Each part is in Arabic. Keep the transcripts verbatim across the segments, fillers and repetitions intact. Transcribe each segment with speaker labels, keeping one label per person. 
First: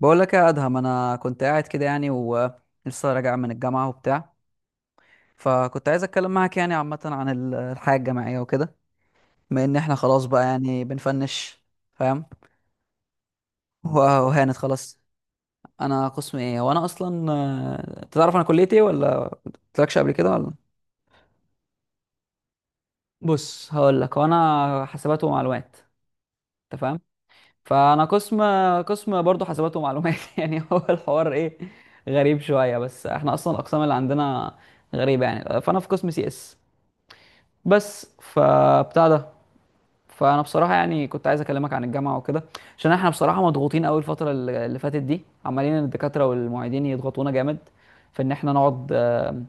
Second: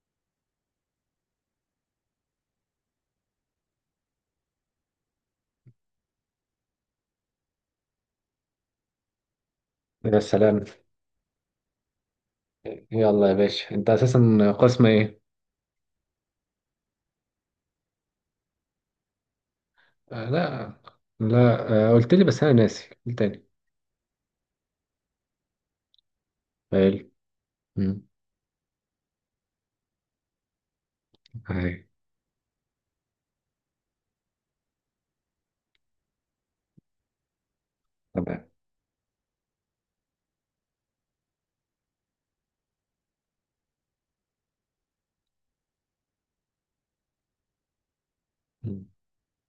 Speaker 1: بقول لك يا ادهم، انا كنت قاعد كده يعني ولسه راجع من الجامعه وبتاع. فكنت عايز اتكلم معاك يعني عامه عن ال- الحياه الجامعيه وكده، بما ان احنا
Speaker 2: يا
Speaker 1: خلاص بقى
Speaker 2: سلام.
Speaker 1: يعني بنفنش فاهم.
Speaker 2: يلا يا باشا،
Speaker 1: و-
Speaker 2: انت اساسا
Speaker 1: وهانت
Speaker 2: قسم
Speaker 1: خلاص.
Speaker 2: ايه؟
Speaker 1: انا قسم ايه وانا اصلا، آه، تعرف انا كليتي ايه ولا قلتلكش قبل
Speaker 2: آه،
Speaker 1: كده ولا؟
Speaker 2: لا لا. آه قلت لي بس انا ناسي، قلت تاني.
Speaker 1: بص، هقول لك، وانا حاسبات ومعلومات، انت
Speaker 2: حلو.
Speaker 1: فاهم؟
Speaker 2: مم.
Speaker 1: فانا قسم قسم برضه حاسبات ومعلومات يعني هو الحوار ايه
Speaker 2: هاي.
Speaker 1: غريب شويه، بس احنا اصلا الاقسام اللي عندنا غريبه يعني. فانا في قسم سي اس بس،
Speaker 2: تمام.
Speaker 1: فبتاع ده. فانا بصراحه يعني كنت عايز اكلمك عن الجامعه وكده، عشان احنا بصراحه مضغوطين قوي الفتره الل- اللي فاتت دي. عمالين الدكاتره والمعيدين يضغطونا جامد في ان احنا
Speaker 2: مم.
Speaker 1: نقعد، آه،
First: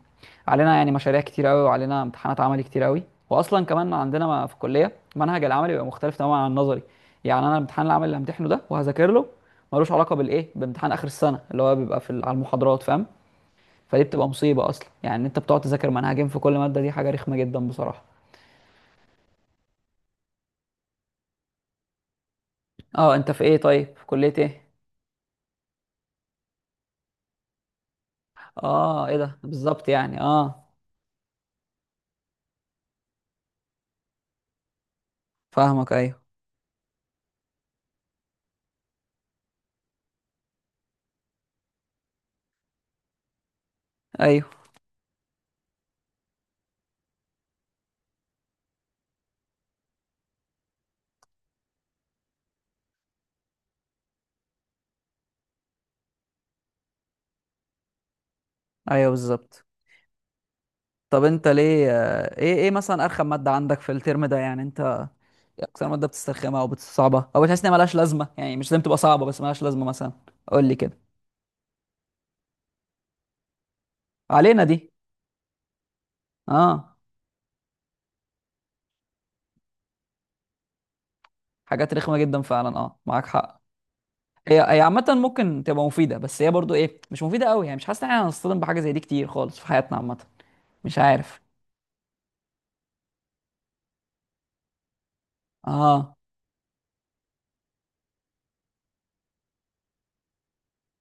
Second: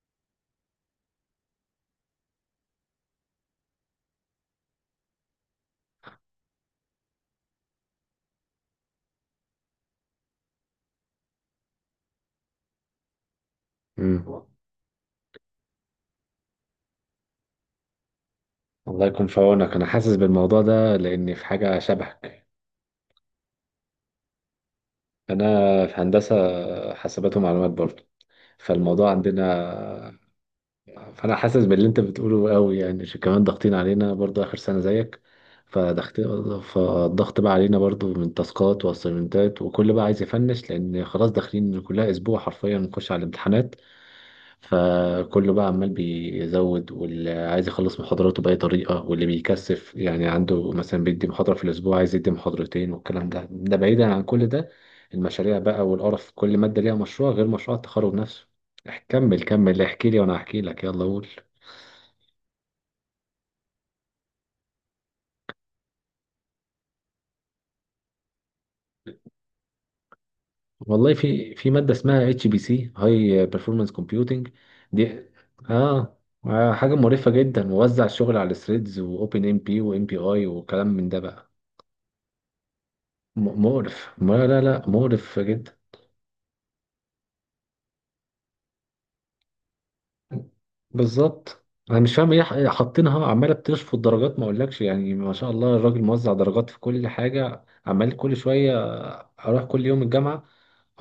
Speaker 1: علينا يعني مشاريع كتير قوي وعلينا امتحانات عملي كتير قوي. واصلا كمان عندنا ما- في الكليه منهج العملي بيبقى مختلف تماما عن النظري. يعني انا الامتحان العملي اللي همتحنه ده وهذاكر له ملوش علاقه بالايه، بامتحان اخر السنه اللي هو بيبقى في ال- على المحاضرات فاهم. فدي
Speaker 2: مم.
Speaker 1: بتبقى مصيبه اصلا يعني، إن انت بتقعد تذاكر منهجين في كل ماده، دي حاجه رخمه جدا بصراحه.
Speaker 2: الله يكون في عونك، انا حاسس بالموضوع ده لاني في حاجه شبهك.
Speaker 1: اه انت في ايه؟ طيب في كليه ايه؟
Speaker 2: انا في هندسه حاسبات ومعلومات برضه،
Speaker 1: اه،
Speaker 2: فالموضوع
Speaker 1: ايه ده بالظبط
Speaker 2: عندنا.
Speaker 1: يعني؟ اه،
Speaker 2: فانا حاسس باللي انت بتقوله قوي، يعني ش- كمان ضاغطين علينا برضو اخر سنه زيك.
Speaker 1: فاهمك، ايوه
Speaker 2: فضغط. فالضغط بقى علينا برضو من تاسكات واسايمنتات، وكل بقى عايز يفنش لان خلاص داخلين كلها اسبوع حرفيا نخش على الامتحانات.
Speaker 1: ايوه
Speaker 2: فكله بقى عمال بيزود، واللي عايز يخلص محاضراته باي طريقه، واللي بيكثف يعني عنده مثلا بيدي محاضره في الاسبوع عايز يدي محاضرتين، والكلام ده ده بعيدا عن كل ده. المشاريع بقى والقرف، كل ماده ليها مشروع غير مشروع التخرج نفسه. اح-
Speaker 1: ايوه،
Speaker 2: كمل
Speaker 1: بالظبط.
Speaker 2: كمل احكي لي وانا احكي لك، يلا
Speaker 1: طب
Speaker 2: قول.
Speaker 1: انت ليه، آه، ايه ايه مثلا ارخم ماده عندك في الترم ده يعني، انت إيه اكتر ماده بتسترخمها او بتصعبها او بتحس انها ملهاش لازمه؟ يعني مش لازم تبقى صعبه بس ملهاش لازمه مثلا. قول لي كده.
Speaker 2: والله في في ماده اسمها اتش بي سي، هاي بيرفورمانس كومبيوتنج.
Speaker 1: علينا دي؟
Speaker 2: دي اه. آه، حاجه
Speaker 1: اه،
Speaker 2: مقرفه جدا، موزع الشغل على ثريدز واوبن ام بي وام بي اي وكلام من ده بقى.
Speaker 1: حاجات رخمه جدا فعلا، اه معاك حق.
Speaker 2: م- مقرف. ما
Speaker 1: هي
Speaker 2: لا
Speaker 1: هي
Speaker 2: لا،
Speaker 1: عامه
Speaker 2: مقرف
Speaker 1: ممكن
Speaker 2: جدا.
Speaker 1: تبقى مفيده، بس هي برضو ايه، مش مفيده قوي يعني. مش حاسس ان احنا هنصطدم بحاجه زي دي كتير خالص في حياتنا عامه، مش عارف.
Speaker 2: بالظبط. انا مش فاهم ايه ح- حاطينها، عماله بتشفط درجات ما اقولكش، يعني ما شاء الله الراجل
Speaker 1: اه
Speaker 2: موزع درجات في كل حاجه، عمال كل شويه اروح كل يوم الجامعه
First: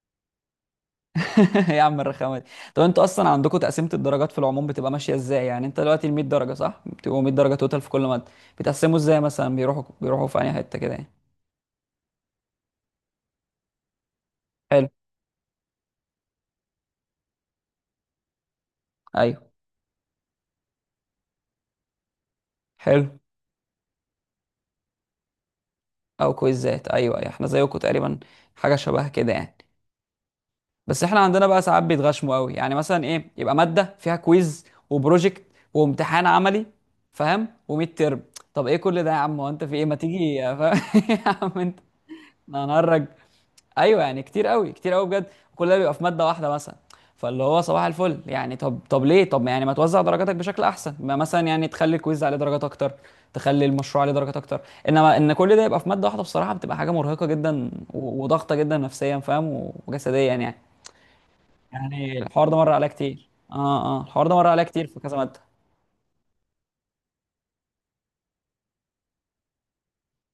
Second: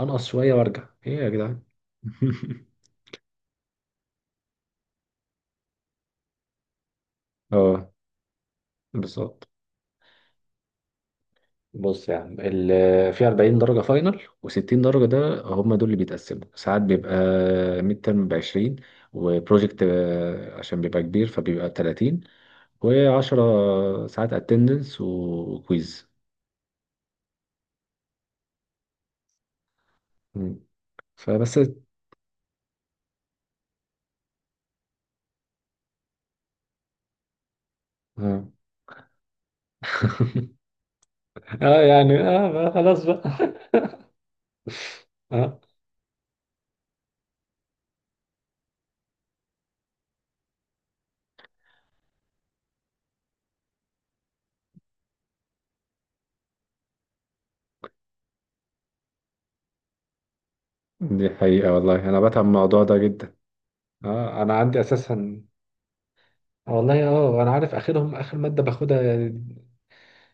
Speaker 2: انقص شويه وارجع. ايه يا جدعان؟
Speaker 1: يا عم الرخامه دي! طب انتوا اصلا عندكم تقسيمه الدرجات في العموم بتبقى ماشيه ازاي؟ يعني انت دلوقتي ال مية درجه، صح؟ بتبقوا مئة درجه توتال في
Speaker 2: اه،
Speaker 1: كل ماده. بتقسموا ازاي
Speaker 2: بالظبط.
Speaker 1: مثلا؟ بيروحوا بيروحوا في اي حته كده يعني.
Speaker 2: بص يا عم، ال- في 40 درجة فاينل و60
Speaker 1: حلو،
Speaker 2: درجة، ده هم دول اللي بيتقسموا. ساعات بيبقى ميد ترم ب عشرين،
Speaker 1: ايوه،
Speaker 2: وبروجكت آه، عشان بيبقى كبير فبيبقى ثلاثين،
Speaker 1: حلو.
Speaker 2: و10 ساعات اتندنس وكويز.
Speaker 1: او كويزات، ايوه ايوه، احنا زيكم تقريبا، حاجه شبه كده يعني.
Speaker 2: مم.
Speaker 1: بس احنا عندنا
Speaker 2: فبس
Speaker 1: بقى ساعات بيتغشموا قوي يعني، مثلا ايه، يبقى ماده فيها كويز وبروجكت وامتحان عملي، فاهم؟ و100 ترم.
Speaker 2: اه
Speaker 1: طب ايه كل ده يا عم، هو انت في ايه؟ ما تيجي يا فاهم، يا عم انت!
Speaker 2: آه يعني اه بقى خلاص
Speaker 1: انا،
Speaker 2: بقى.
Speaker 1: ايوه يعني كتير قوي، كتير قوي بجد.
Speaker 2: اه.
Speaker 1: كل ده بيبقى في ماده واحده مثلا. فاللي هو صباح الفل يعني. طب طب ليه؟ طب يعني ما توزع درجاتك بشكل احسن؟ ما مثلا يعني تخلي الكويز عليه درجات اكتر، تخلي المشروع عليه درجات اكتر. انما ان كل ده يبقى في ماده واحده، بصراحه بتبقى حاجه مرهقه جدا و- وضغطه جدا نفسيا، فاهم، و- وجسديا يعني.
Speaker 2: دي حقيقة والله،
Speaker 1: يعني
Speaker 2: انا بتعب
Speaker 1: الحوار
Speaker 2: من
Speaker 1: ده مر
Speaker 2: الموضوع
Speaker 1: عليا
Speaker 2: ده
Speaker 1: كتير،
Speaker 2: جدا.
Speaker 1: اه اه، الحوار ده
Speaker 2: اه،
Speaker 1: مر
Speaker 2: انا
Speaker 1: عليا
Speaker 2: عندي
Speaker 1: كتير في كذا ماده.
Speaker 2: اساسا، والله اه انا عارف اخرهم اخر مادة باخدها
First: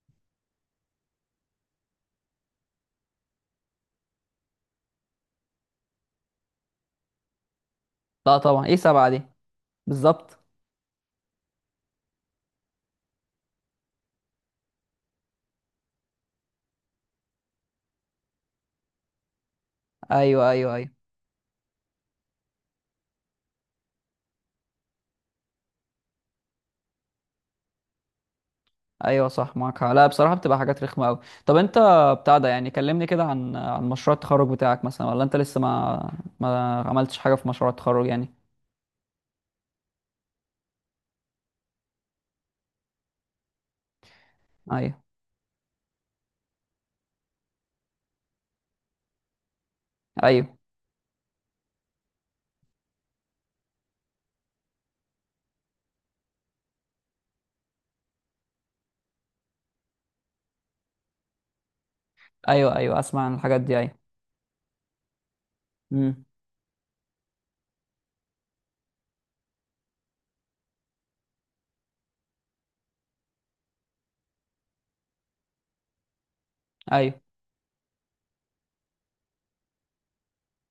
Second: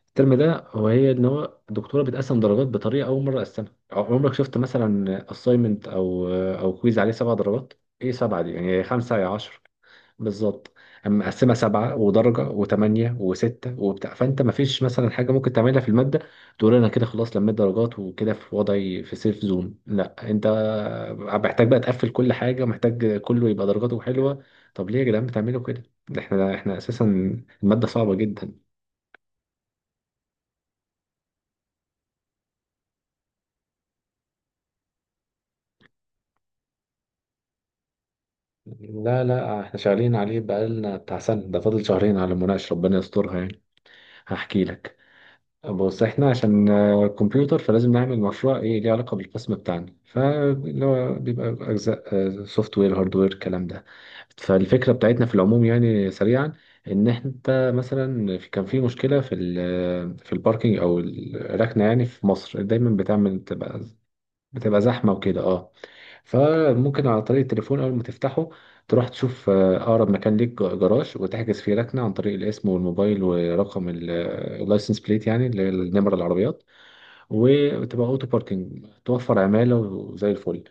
Speaker 2: الترم ده. هو هي ان هو الدكتوره بتقسم درجات بطريقه، اول مره اقسمها. عمرك شفت مثلا assignment او او كويز عليه سبع درجات؟ ايه
Speaker 1: لا
Speaker 2: سبعه دي؟
Speaker 1: طبعا، ايه
Speaker 2: يعني
Speaker 1: سبعه
Speaker 2: خمسه
Speaker 1: دي!
Speaker 2: يا عشر.
Speaker 1: بالظبط،
Speaker 2: بالظبط. اما مقسمه سبعه ودرجه وثمانيه وسته وبتاع، فانت ما فيش مثلا حاجه ممكن تعملها في الماده تقول انا كده خلاص لميت درجات وكده، في وضعي في سيف زون. لا انت
Speaker 1: ايوه ايوه ايوه
Speaker 2: محتاج بقى تقفل كل حاجه، محتاج كله يبقى درجاته حلوه. طب ليه يا جدعان بتعملوا كده؟ ده احنا احنا اساسا الماده صعبه جدا.
Speaker 1: ايوه، صح معاك حق. لا بصراحه بتبقى حاجات رخمه قوي. طب انت بتاع ده يعني، كلمني كده عن عن مشروع التخرج بتاعك مثلا، ولا انت لسه ما ما عملتش حاجه في مشروع التخرج يعني؟
Speaker 2: لا لا، احنا شغالين عليه بقالنا بتاع سنة، ده فاضل شهرين على المناقشة، ربنا يسترها يعني. هحكي لك.
Speaker 1: ايوه
Speaker 2: بص احنا عشان آه، كمبيوتر، فلازم نعمل مشروع ايه ليه علاقة بالقسم بتاعنا،
Speaker 1: ايوه
Speaker 2: فاللي هو بيبقى اجزاء سوفت وير هارد وير الكلام ده. فالفكرة بتاعتنا في العموم يعني سريعا، ان انت مثلا في- كان في مشكلة في ال- في الباركينج او الركنة. يعني في مصر
Speaker 1: ايوه،
Speaker 2: دايما
Speaker 1: ايوه اسمع عن
Speaker 2: بتعمل
Speaker 1: الحاجات دي،
Speaker 2: بتبقى
Speaker 1: ايوه.
Speaker 2: بتبقى زحمة وكده، اه.
Speaker 1: امم،
Speaker 2: فممكن على طريق التليفون، أول ما تفتحه تروح تشوف آه، أقرب مكان ليك ج- جراج، وتحجز فيه ركنة عن طريق الاسم والموبايل ورقم ال- آه، اللايسنس بليت يعني اللي هي النمرة، العربيات.
Speaker 1: ايوه،
Speaker 2: وتبقى أوتو باركنج، توفر عمالة وزي الفل.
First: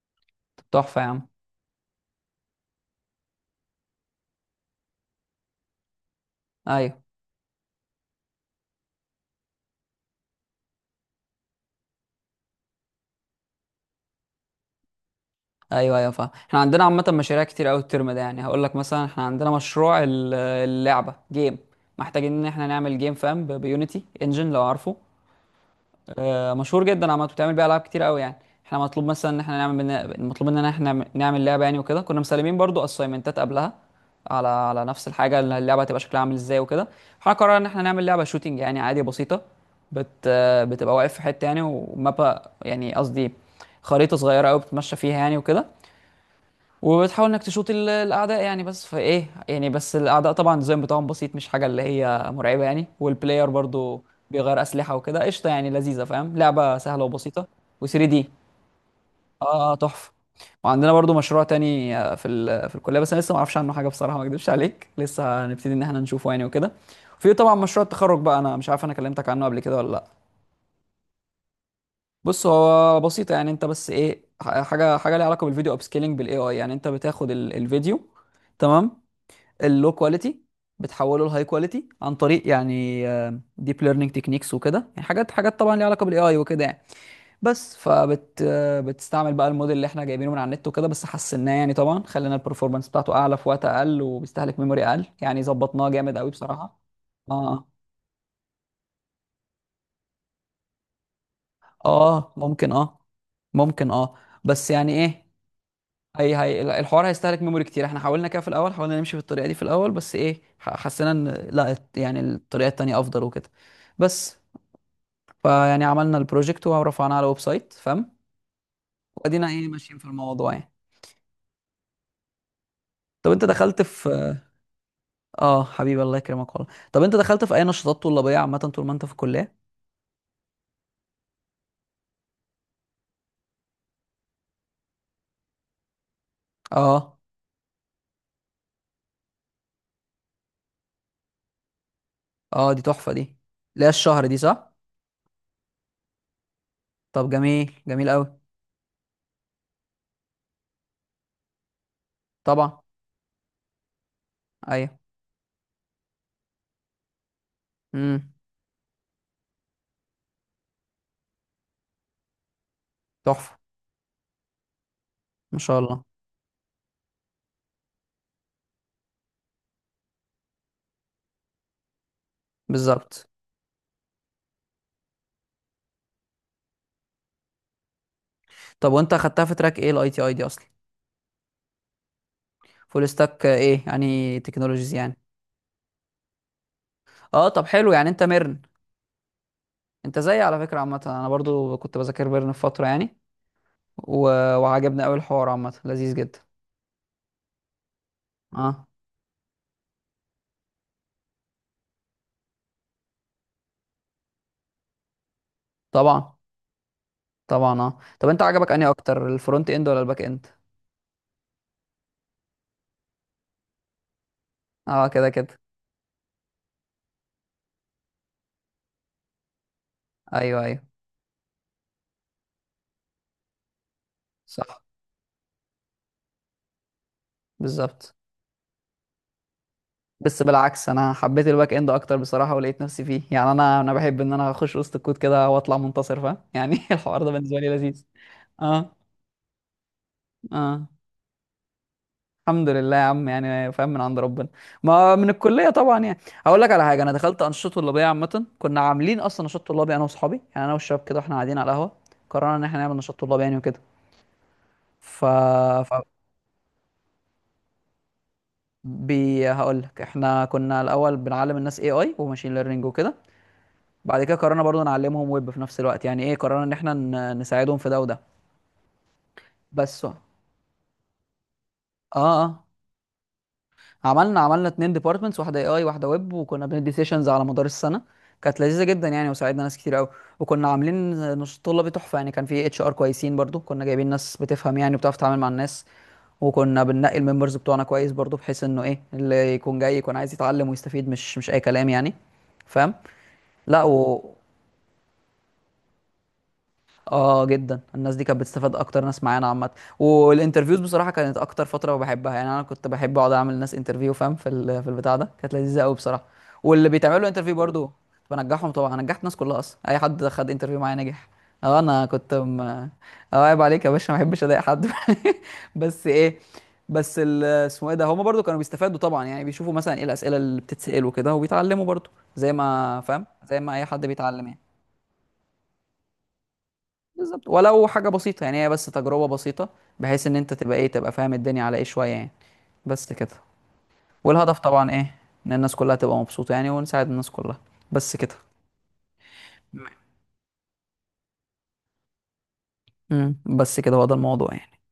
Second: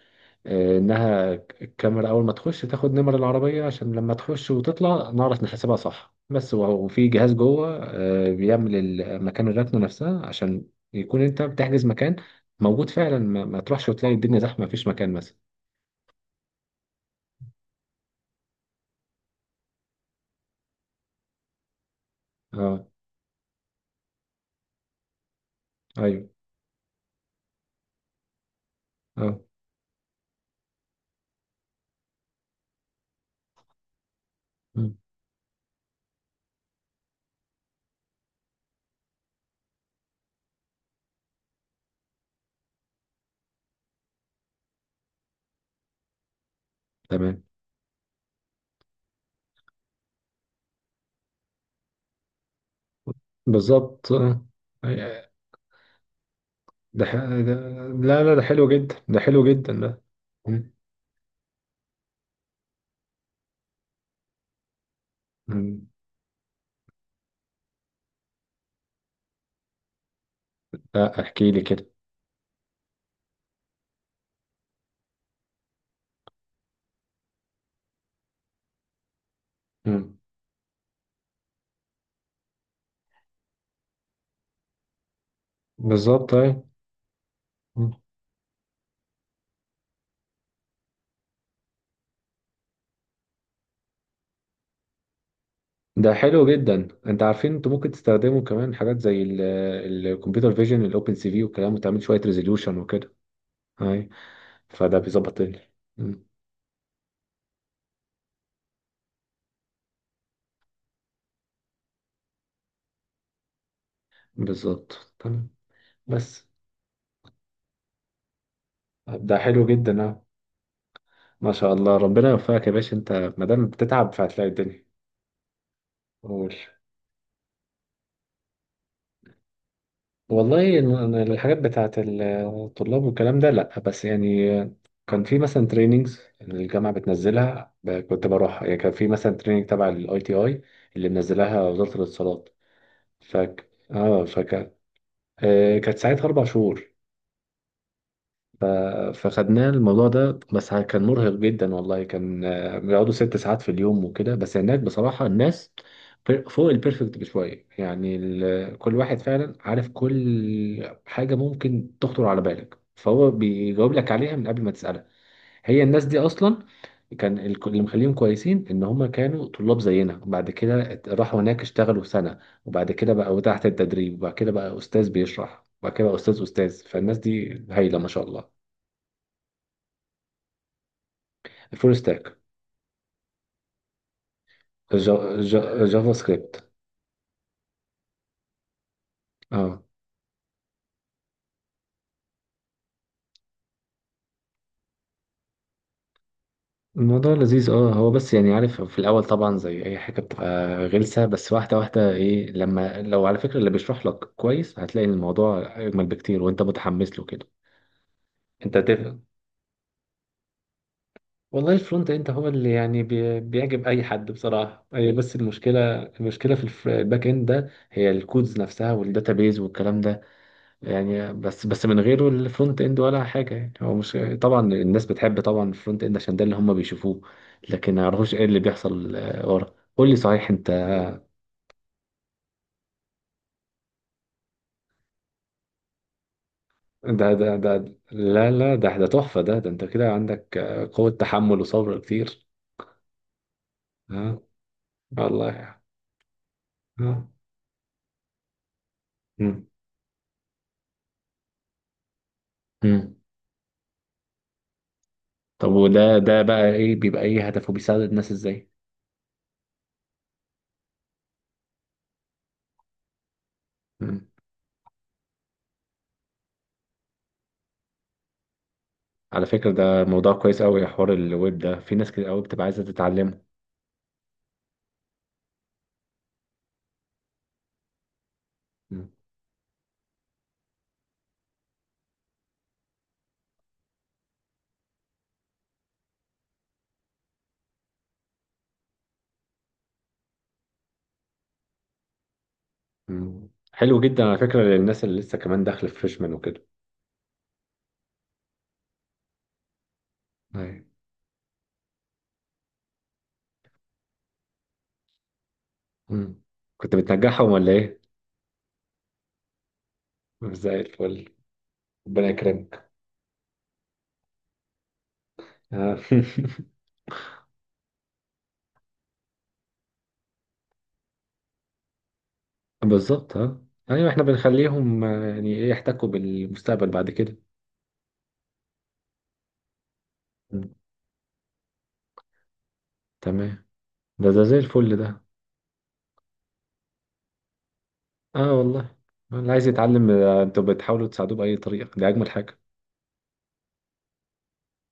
Speaker 2: آه،
Speaker 1: تحفه يا عم،
Speaker 2: إنها ك- الكاميرا أول ما تخش تاخد نمر العربية، عشان لما تخش وتطلع نعرف نحسبها صح بس، و-
Speaker 1: ايوه
Speaker 2: وفي جهاز جوه آه، بيعمل ال- مكان الركنة نفسها، عشان يكون أنت بتحجز مكان موجود فعلا، ما ما تروحش وتلاقي الدنيا زحمة مفيش مكان مثلا.
Speaker 1: ايوه ايوه، فاهم. احنا عندنا عامه مشاريع كتير قوي الترم ده يعني. هقول لك مثلا، احنا عندنا مشروع ال- اللعبه جيم. محتاجين ان احنا
Speaker 2: اه.
Speaker 1: نعمل جيم، فاهم، ب- بيونيتي انجن لو عارفه.
Speaker 2: ايوه.
Speaker 1: آه، مشهور جدا عامة، بتعمل بيه العاب كتير قوي يعني. احنا مطلوب مثلا ان
Speaker 2: اه.
Speaker 1: احنا نعمل بنا... مطلوب مننا ان احنا نعمل لعبه يعني وكده. كنا مسلمين برضو اساينمنتات قبلها على على
Speaker 2: مم.
Speaker 1: نفس الحاجه، اللي اللعبه هتبقى شكلها عامل ازاي وكده. احنا قررنا ان احنا نعمل لعبه شوتينج يعني، عادي بسيطه. بت... آه، بتبقى واقف في حته يعني، ومابا يعني قصدي خريطه صغيره قوي بتتمشى فيها يعني وكده، وبتحاول انك
Speaker 2: تمام.
Speaker 1: تشوط ال- الاعداء يعني. بس فايه يعني، بس الاعداء طبعا الديزاين بتاعهم بسيط، مش حاجه اللي هي مرعبه يعني. والبلاير برضو
Speaker 2: بالظبط، اه.
Speaker 1: بيغير اسلحه وكده،
Speaker 2: أي-
Speaker 1: قشطه يعني، لذيذه، فاهم، لعبه سهله
Speaker 2: ده, ح...
Speaker 1: وبسيطه
Speaker 2: ده.
Speaker 1: و3
Speaker 2: لا
Speaker 1: دي.
Speaker 2: لا، ده حلو جدا، ده حلو
Speaker 1: اه
Speaker 2: جدا
Speaker 1: اه،
Speaker 2: ده.
Speaker 1: تحفه.
Speaker 2: مم.
Speaker 1: وعندنا برضو مشروع تاني، آه، في ال- في الكليه، بس انا لسه ما اعرفش عنه حاجه بصراحه، ما اكدبش عليك، لسه هنبتدي ان
Speaker 2: مم.
Speaker 1: احنا نشوفه يعني وكده. في طبعا مشروع التخرج بقى، انا مش عارف انا كلمتك عنه قبل كده ولا لا.
Speaker 2: لا، احكي لي كده.
Speaker 1: بص، هو بسيطه يعني، انت بس ايه، ح- حاجه حاجه ليها علاقه بالفيديو اب سكيلينج بالاي اي يعني. انت بتاخد ال- الفيديو، تمام، اللو
Speaker 2: مم.
Speaker 1: كواليتي، بتحوله لهاي كواليتي عن طريق يعني ديب ليرنينج تكنيكس وكده يعني، حاجات حاجات طبعا ليها علاقه بالاي
Speaker 2: بالظبط،
Speaker 1: اي وكده
Speaker 2: ايوه.
Speaker 1: يعني. بس
Speaker 2: مم.
Speaker 1: فبت آه، بتستعمل بقى الموديل اللي احنا جايبينه من على النت وكده، بس حسناه يعني طبعا، خلينا البرفورمانس بتاعته اعلى في وقت اقل، وبيستهلك ميموري اقل يعني، ظبطناه
Speaker 2: ده
Speaker 1: جامد قوي
Speaker 2: حلو
Speaker 1: بصراحه.
Speaker 2: جدا. انت عارفين
Speaker 1: اه
Speaker 2: انتوا ممكن تستخدموا كمان حاجات زي الكمبيوتر فيجن، الاوبن سي في والكلام، وتعمل شويه
Speaker 1: اه، ممكن
Speaker 2: ريزوليوشن
Speaker 1: اه،
Speaker 2: وكده.
Speaker 1: ممكن
Speaker 2: اي،
Speaker 1: اه، بس يعني
Speaker 2: فده
Speaker 1: ايه،
Speaker 2: بيظبط ال- مم.
Speaker 1: هي هي الحوار هيستهلك ميموري كتير. احنا حاولنا كده في الاول، حاولنا نمشي في الطريقه دي في الاول، بس ايه ح- حسينا ان لا، الت- يعني الطريقه التانيه افضل وكده بس.
Speaker 2: بالظبط، تمام.
Speaker 1: فيعني عملنا
Speaker 2: بس
Speaker 1: البروجكت ورفعناه على الويب سايت، فاهم،
Speaker 2: ده
Speaker 1: وادينا
Speaker 2: حلو
Speaker 1: ايه
Speaker 2: جدا،
Speaker 1: ماشيين في
Speaker 2: اه.
Speaker 1: الموضوع يعني.
Speaker 2: ما شاء الله، ربنا يوفقك يا باشا
Speaker 1: طب
Speaker 2: انت،
Speaker 1: انت
Speaker 2: ما دام
Speaker 1: دخلت في
Speaker 2: بتتعب فهتلاقي الدنيا.
Speaker 1: اه حبيبي، الله يكرمك
Speaker 2: قول.
Speaker 1: والله. طب انت دخلت في اي نشاطات طلابيه عامه طول ما انت في الكليه؟
Speaker 2: والله الم- أنا الحاجات بتاعت الطلاب والكلام ده لا، بس يعني كان في مثلا تريننجز الجامعه
Speaker 1: اه
Speaker 2: بتنزلها، ب- كنت بروحها. يعني كان في مثلا تريننج تبع الاي تي اي اللي منزلها وزاره الاتصالات.
Speaker 1: اه، دي تحفه دي.
Speaker 2: فك
Speaker 1: لا
Speaker 2: اه
Speaker 1: الشهر دي
Speaker 2: فك.
Speaker 1: صح؟
Speaker 2: آه، كانت ساعتها اربع شهور.
Speaker 1: طب جميل، جميل قوي.
Speaker 2: ف- فخدناه الموضوع ده، بس كان مرهق جدا والله، كان
Speaker 1: طبعا،
Speaker 2: آه، بيقعدوا ست ساعات في اليوم وكده، بس هناك
Speaker 1: ايوه،
Speaker 2: بصراحة الناس بير- فوق البيرفكت بشوية يعني.
Speaker 1: امم،
Speaker 2: ال- كل واحد فعلا عارف كل حاجة ممكن تخطر على بالك، فهو
Speaker 1: تحفه،
Speaker 2: بيجاوب لك عليها من قبل ما تسألها.
Speaker 1: ما شاء
Speaker 2: هي
Speaker 1: الله،
Speaker 2: الناس دي أصلا كان ال- اللي مخليهم كويسين ان هم كانوا طلاب زينا، وبعد كده ات- راحوا هناك اشتغلوا سنة، وبعد كده
Speaker 1: بالظبط.
Speaker 2: بقوا تحت التدريب، وبعد كده بقى استاذ بيشرح، وبعد كده بقى استاذ استاذ. فالناس دي هايلة ما شاء الله.
Speaker 1: طب وانت اخدتها في تراك ايه الاي تي اي دي اصلا؟
Speaker 2: فول ستاك.
Speaker 1: فول ستاك ايه يعني تكنولوجيز يعني؟
Speaker 2: جا- جا- جافا سكريبت.
Speaker 1: اه طب حلو يعني، انت ميرن.
Speaker 2: اه.
Speaker 1: انت زيي على فكره عامه، انا برضو كنت بذاكر ميرن في فتره يعني و... وعجبني قوي الحوار، عامه لذيذ جدا.
Speaker 2: الموضوع لذيذ، اه، هو بس يعني عارف
Speaker 1: اه
Speaker 2: في الاول طبعا زي اي حاجه بتبقى غلسه، بس واحده واحده، ايه لما لو على فكره اللي بيشرح لك كويس هتلاقي الموضوع اجمل
Speaker 1: طبعا،
Speaker 2: بكتير وانت متحمس له كده.
Speaker 1: طبعا. اه طب انت عجبك
Speaker 2: انت
Speaker 1: انهي
Speaker 2: تفهم.
Speaker 1: اكتر، الفرونت اند ولا الباك اند؟
Speaker 2: والله الفرونت اند هو اللي يعني بي- بيعجب اي حد بصراحه،
Speaker 1: اه
Speaker 2: هي
Speaker 1: كده
Speaker 2: بس
Speaker 1: كده،
Speaker 2: المشكله المشكله في الف- الباك اند ده، هي الكودز نفسها والداتابيز والكلام ده.
Speaker 1: ايوه ايوه،
Speaker 2: يعني بس بس من غيره الفرونت اند ولا حاجه يعني. هو مش طبعا
Speaker 1: صح،
Speaker 2: الناس بتحب طبعا الفرونت اند عشان ده اللي هم بيشوفوه، لكن ما
Speaker 1: بالظبط.
Speaker 2: يعرفوش ايه اللي بيحصل آه، ورا. قول لي
Speaker 1: بس
Speaker 2: صحيح انت.
Speaker 1: بالعكس، انا حبيت الباك اند اكتر بصراحه، ولقيت نفسي فيه يعني. انا انا بحب ان انا اخش وسط الكود كده واطلع منتصر، فاهم يعني الحوار ده
Speaker 2: ده ده
Speaker 1: بالنسبه لي
Speaker 2: ده
Speaker 1: لذيذ.
Speaker 2: لا لا،
Speaker 1: اه
Speaker 2: ده ده تحفه ده ده. انت كده عندك
Speaker 1: اه،
Speaker 2: آه، قوه تحمل وصبر كتير.
Speaker 1: الحمد لله يا عم يعني، فاهم، من عند
Speaker 2: ها.
Speaker 1: ربنا، ما من
Speaker 2: والله
Speaker 1: الكليه
Speaker 2: يعني.
Speaker 1: طبعا يعني. هقول لك على حاجه، انا
Speaker 2: ها.
Speaker 1: دخلت انشطه طلابيه عامه. كنا عاملين اصلا
Speaker 2: مم.
Speaker 1: نشاط طلابي، انا واصحابي يعني، انا والشباب كده. واحنا قاعدين على القهوه قررنا ان احنا نعمل
Speaker 2: مم.
Speaker 1: نشاط طلابي يعني وكده. ف,
Speaker 2: طب
Speaker 1: ف...
Speaker 2: وده ده بقى ايه، بيبقى ايه هدفه، بيساعد الناس ازاي؟
Speaker 1: بي هقول لك، احنا كنا الاول بنعلم الناس اي اي وماشين ليرنينج وكده. بعد
Speaker 2: مم.
Speaker 1: كده قررنا برضو نعلمهم ويب في نفس الوقت يعني ايه، قررنا ان احنا ن... نساعدهم في ده وده.
Speaker 2: على فكره ده
Speaker 1: بس اه
Speaker 2: موضوع كويس قوي، حوار الويب ده في ناس كتير قوي
Speaker 1: اه،
Speaker 2: بتبقى عايزه تتعلمه.
Speaker 1: عملنا عملنا اتنين ديبارتمنتس، واحده اي اي واحده ويب، وكنا بندي سيشنز على مدار السنه. كانت لذيذه جدا
Speaker 2: مم.
Speaker 1: يعني، وساعدنا ناس كتير قوي. وكنا عاملين نص طلبي تحفه يعني، كان في اتش ار كويسين برضو، كنا جايبين ناس بتفهم يعني وبتعرف تتعامل مع الناس. وكنا بننقي الممبرز بتوعنا كويس برضو، بحيث انه ايه، اللي يكون جاي يكون عايز يتعلم ويستفيد، مش مش اي كلام يعني، فاهم.
Speaker 2: مم.
Speaker 1: لا
Speaker 2: حلو
Speaker 1: و...
Speaker 2: جدا على فكرة، للناس اللي لسه كمان داخلة في فريشمان وكده.
Speaker 1: اه جدا، الناس دي كانت بتستفاد اكتر ناس معانا عامه. والانترفيوز
Speaker 2: أيوة.
Speaker 1: بصراحه كانت اكتر فتره بحبها يعني، انا كنت بحب اقعد اعمل ناس انترفيو، فاهم، في ال- في البتاع ده كانت لذيذه قوي بصراحه.
Speaker 2: مم.
Speaker 1: واللي
Speaker 2: كنت
Speaker 1: بيتعملوا
Speaker 2: بتنجحهم
Speaker 1: انترفيو
Speaker 2: ولا
Speaker 1: برضو
Speaker 2: إيه؟
Speaker 1: كنت بنجحهم طبعا. أنا نجحت الناس كلها اصلا، اي حد خد انترفيو
Speaker 2: زي
Speaker 1: معايا نجح.
Speaker 2: الفل.
Speaker 1: اه انا
Speaker 2: ربنا
Speaker 1: كنت م... اه
Speaker 2: يكرمك.
Speaker 1: عيب عليك يا باشا، ما بحبش اضايق حد
Speaker 2: آه.
Speaker 1: بس ايه، بس ال- اسمه ايه ده، هما برضو كانوا بيستفادوا طبعا يعني، بيشوفوا مثلا ايه الاسئله اللي بتتسال وكده، وبيتعلموا برضو زي ما فاهم،
Speaker 2: بالظبط،
Speaker 1: زي
Speaker 2: اه.
Speaker 1: ما اي حد
Speaker 2: أيوة إحنا
Speaker 1: بيتعلم يعني.
Speaker 2: بنخليهم آه، يعني إيه، يحتكوا بالمستقبل بعد كده.
Speaker 1: بالظبط. ولو حاجة بسيطة يعني، هي بس تجربة بسيطة، بحيث ان انت
Speaker 2: مم.
Speaker 1: تبقى ايه، تبقى فاهم الدنيا على ايه شوية يعني. بس كده.
Speaker 2: تمام. ده ده زي
Speaker 1: والهدف
Speaker 2: الفل
Speaker 1: طبعا
Speaker 2: ده.
Speaker 1: ايه، ان الناس كلها تبقى مبسوطة يعني، ونساعد الناس كلها. بس كده.
Speaker 2: آه والله، اللي عايز يتعلم آه، أنتوا بتحاولوا تساعدوه بأي طريقة، دي أجمل حاجة.
Speaker 1: امم، بس كده، هو ده الموضوع يعني.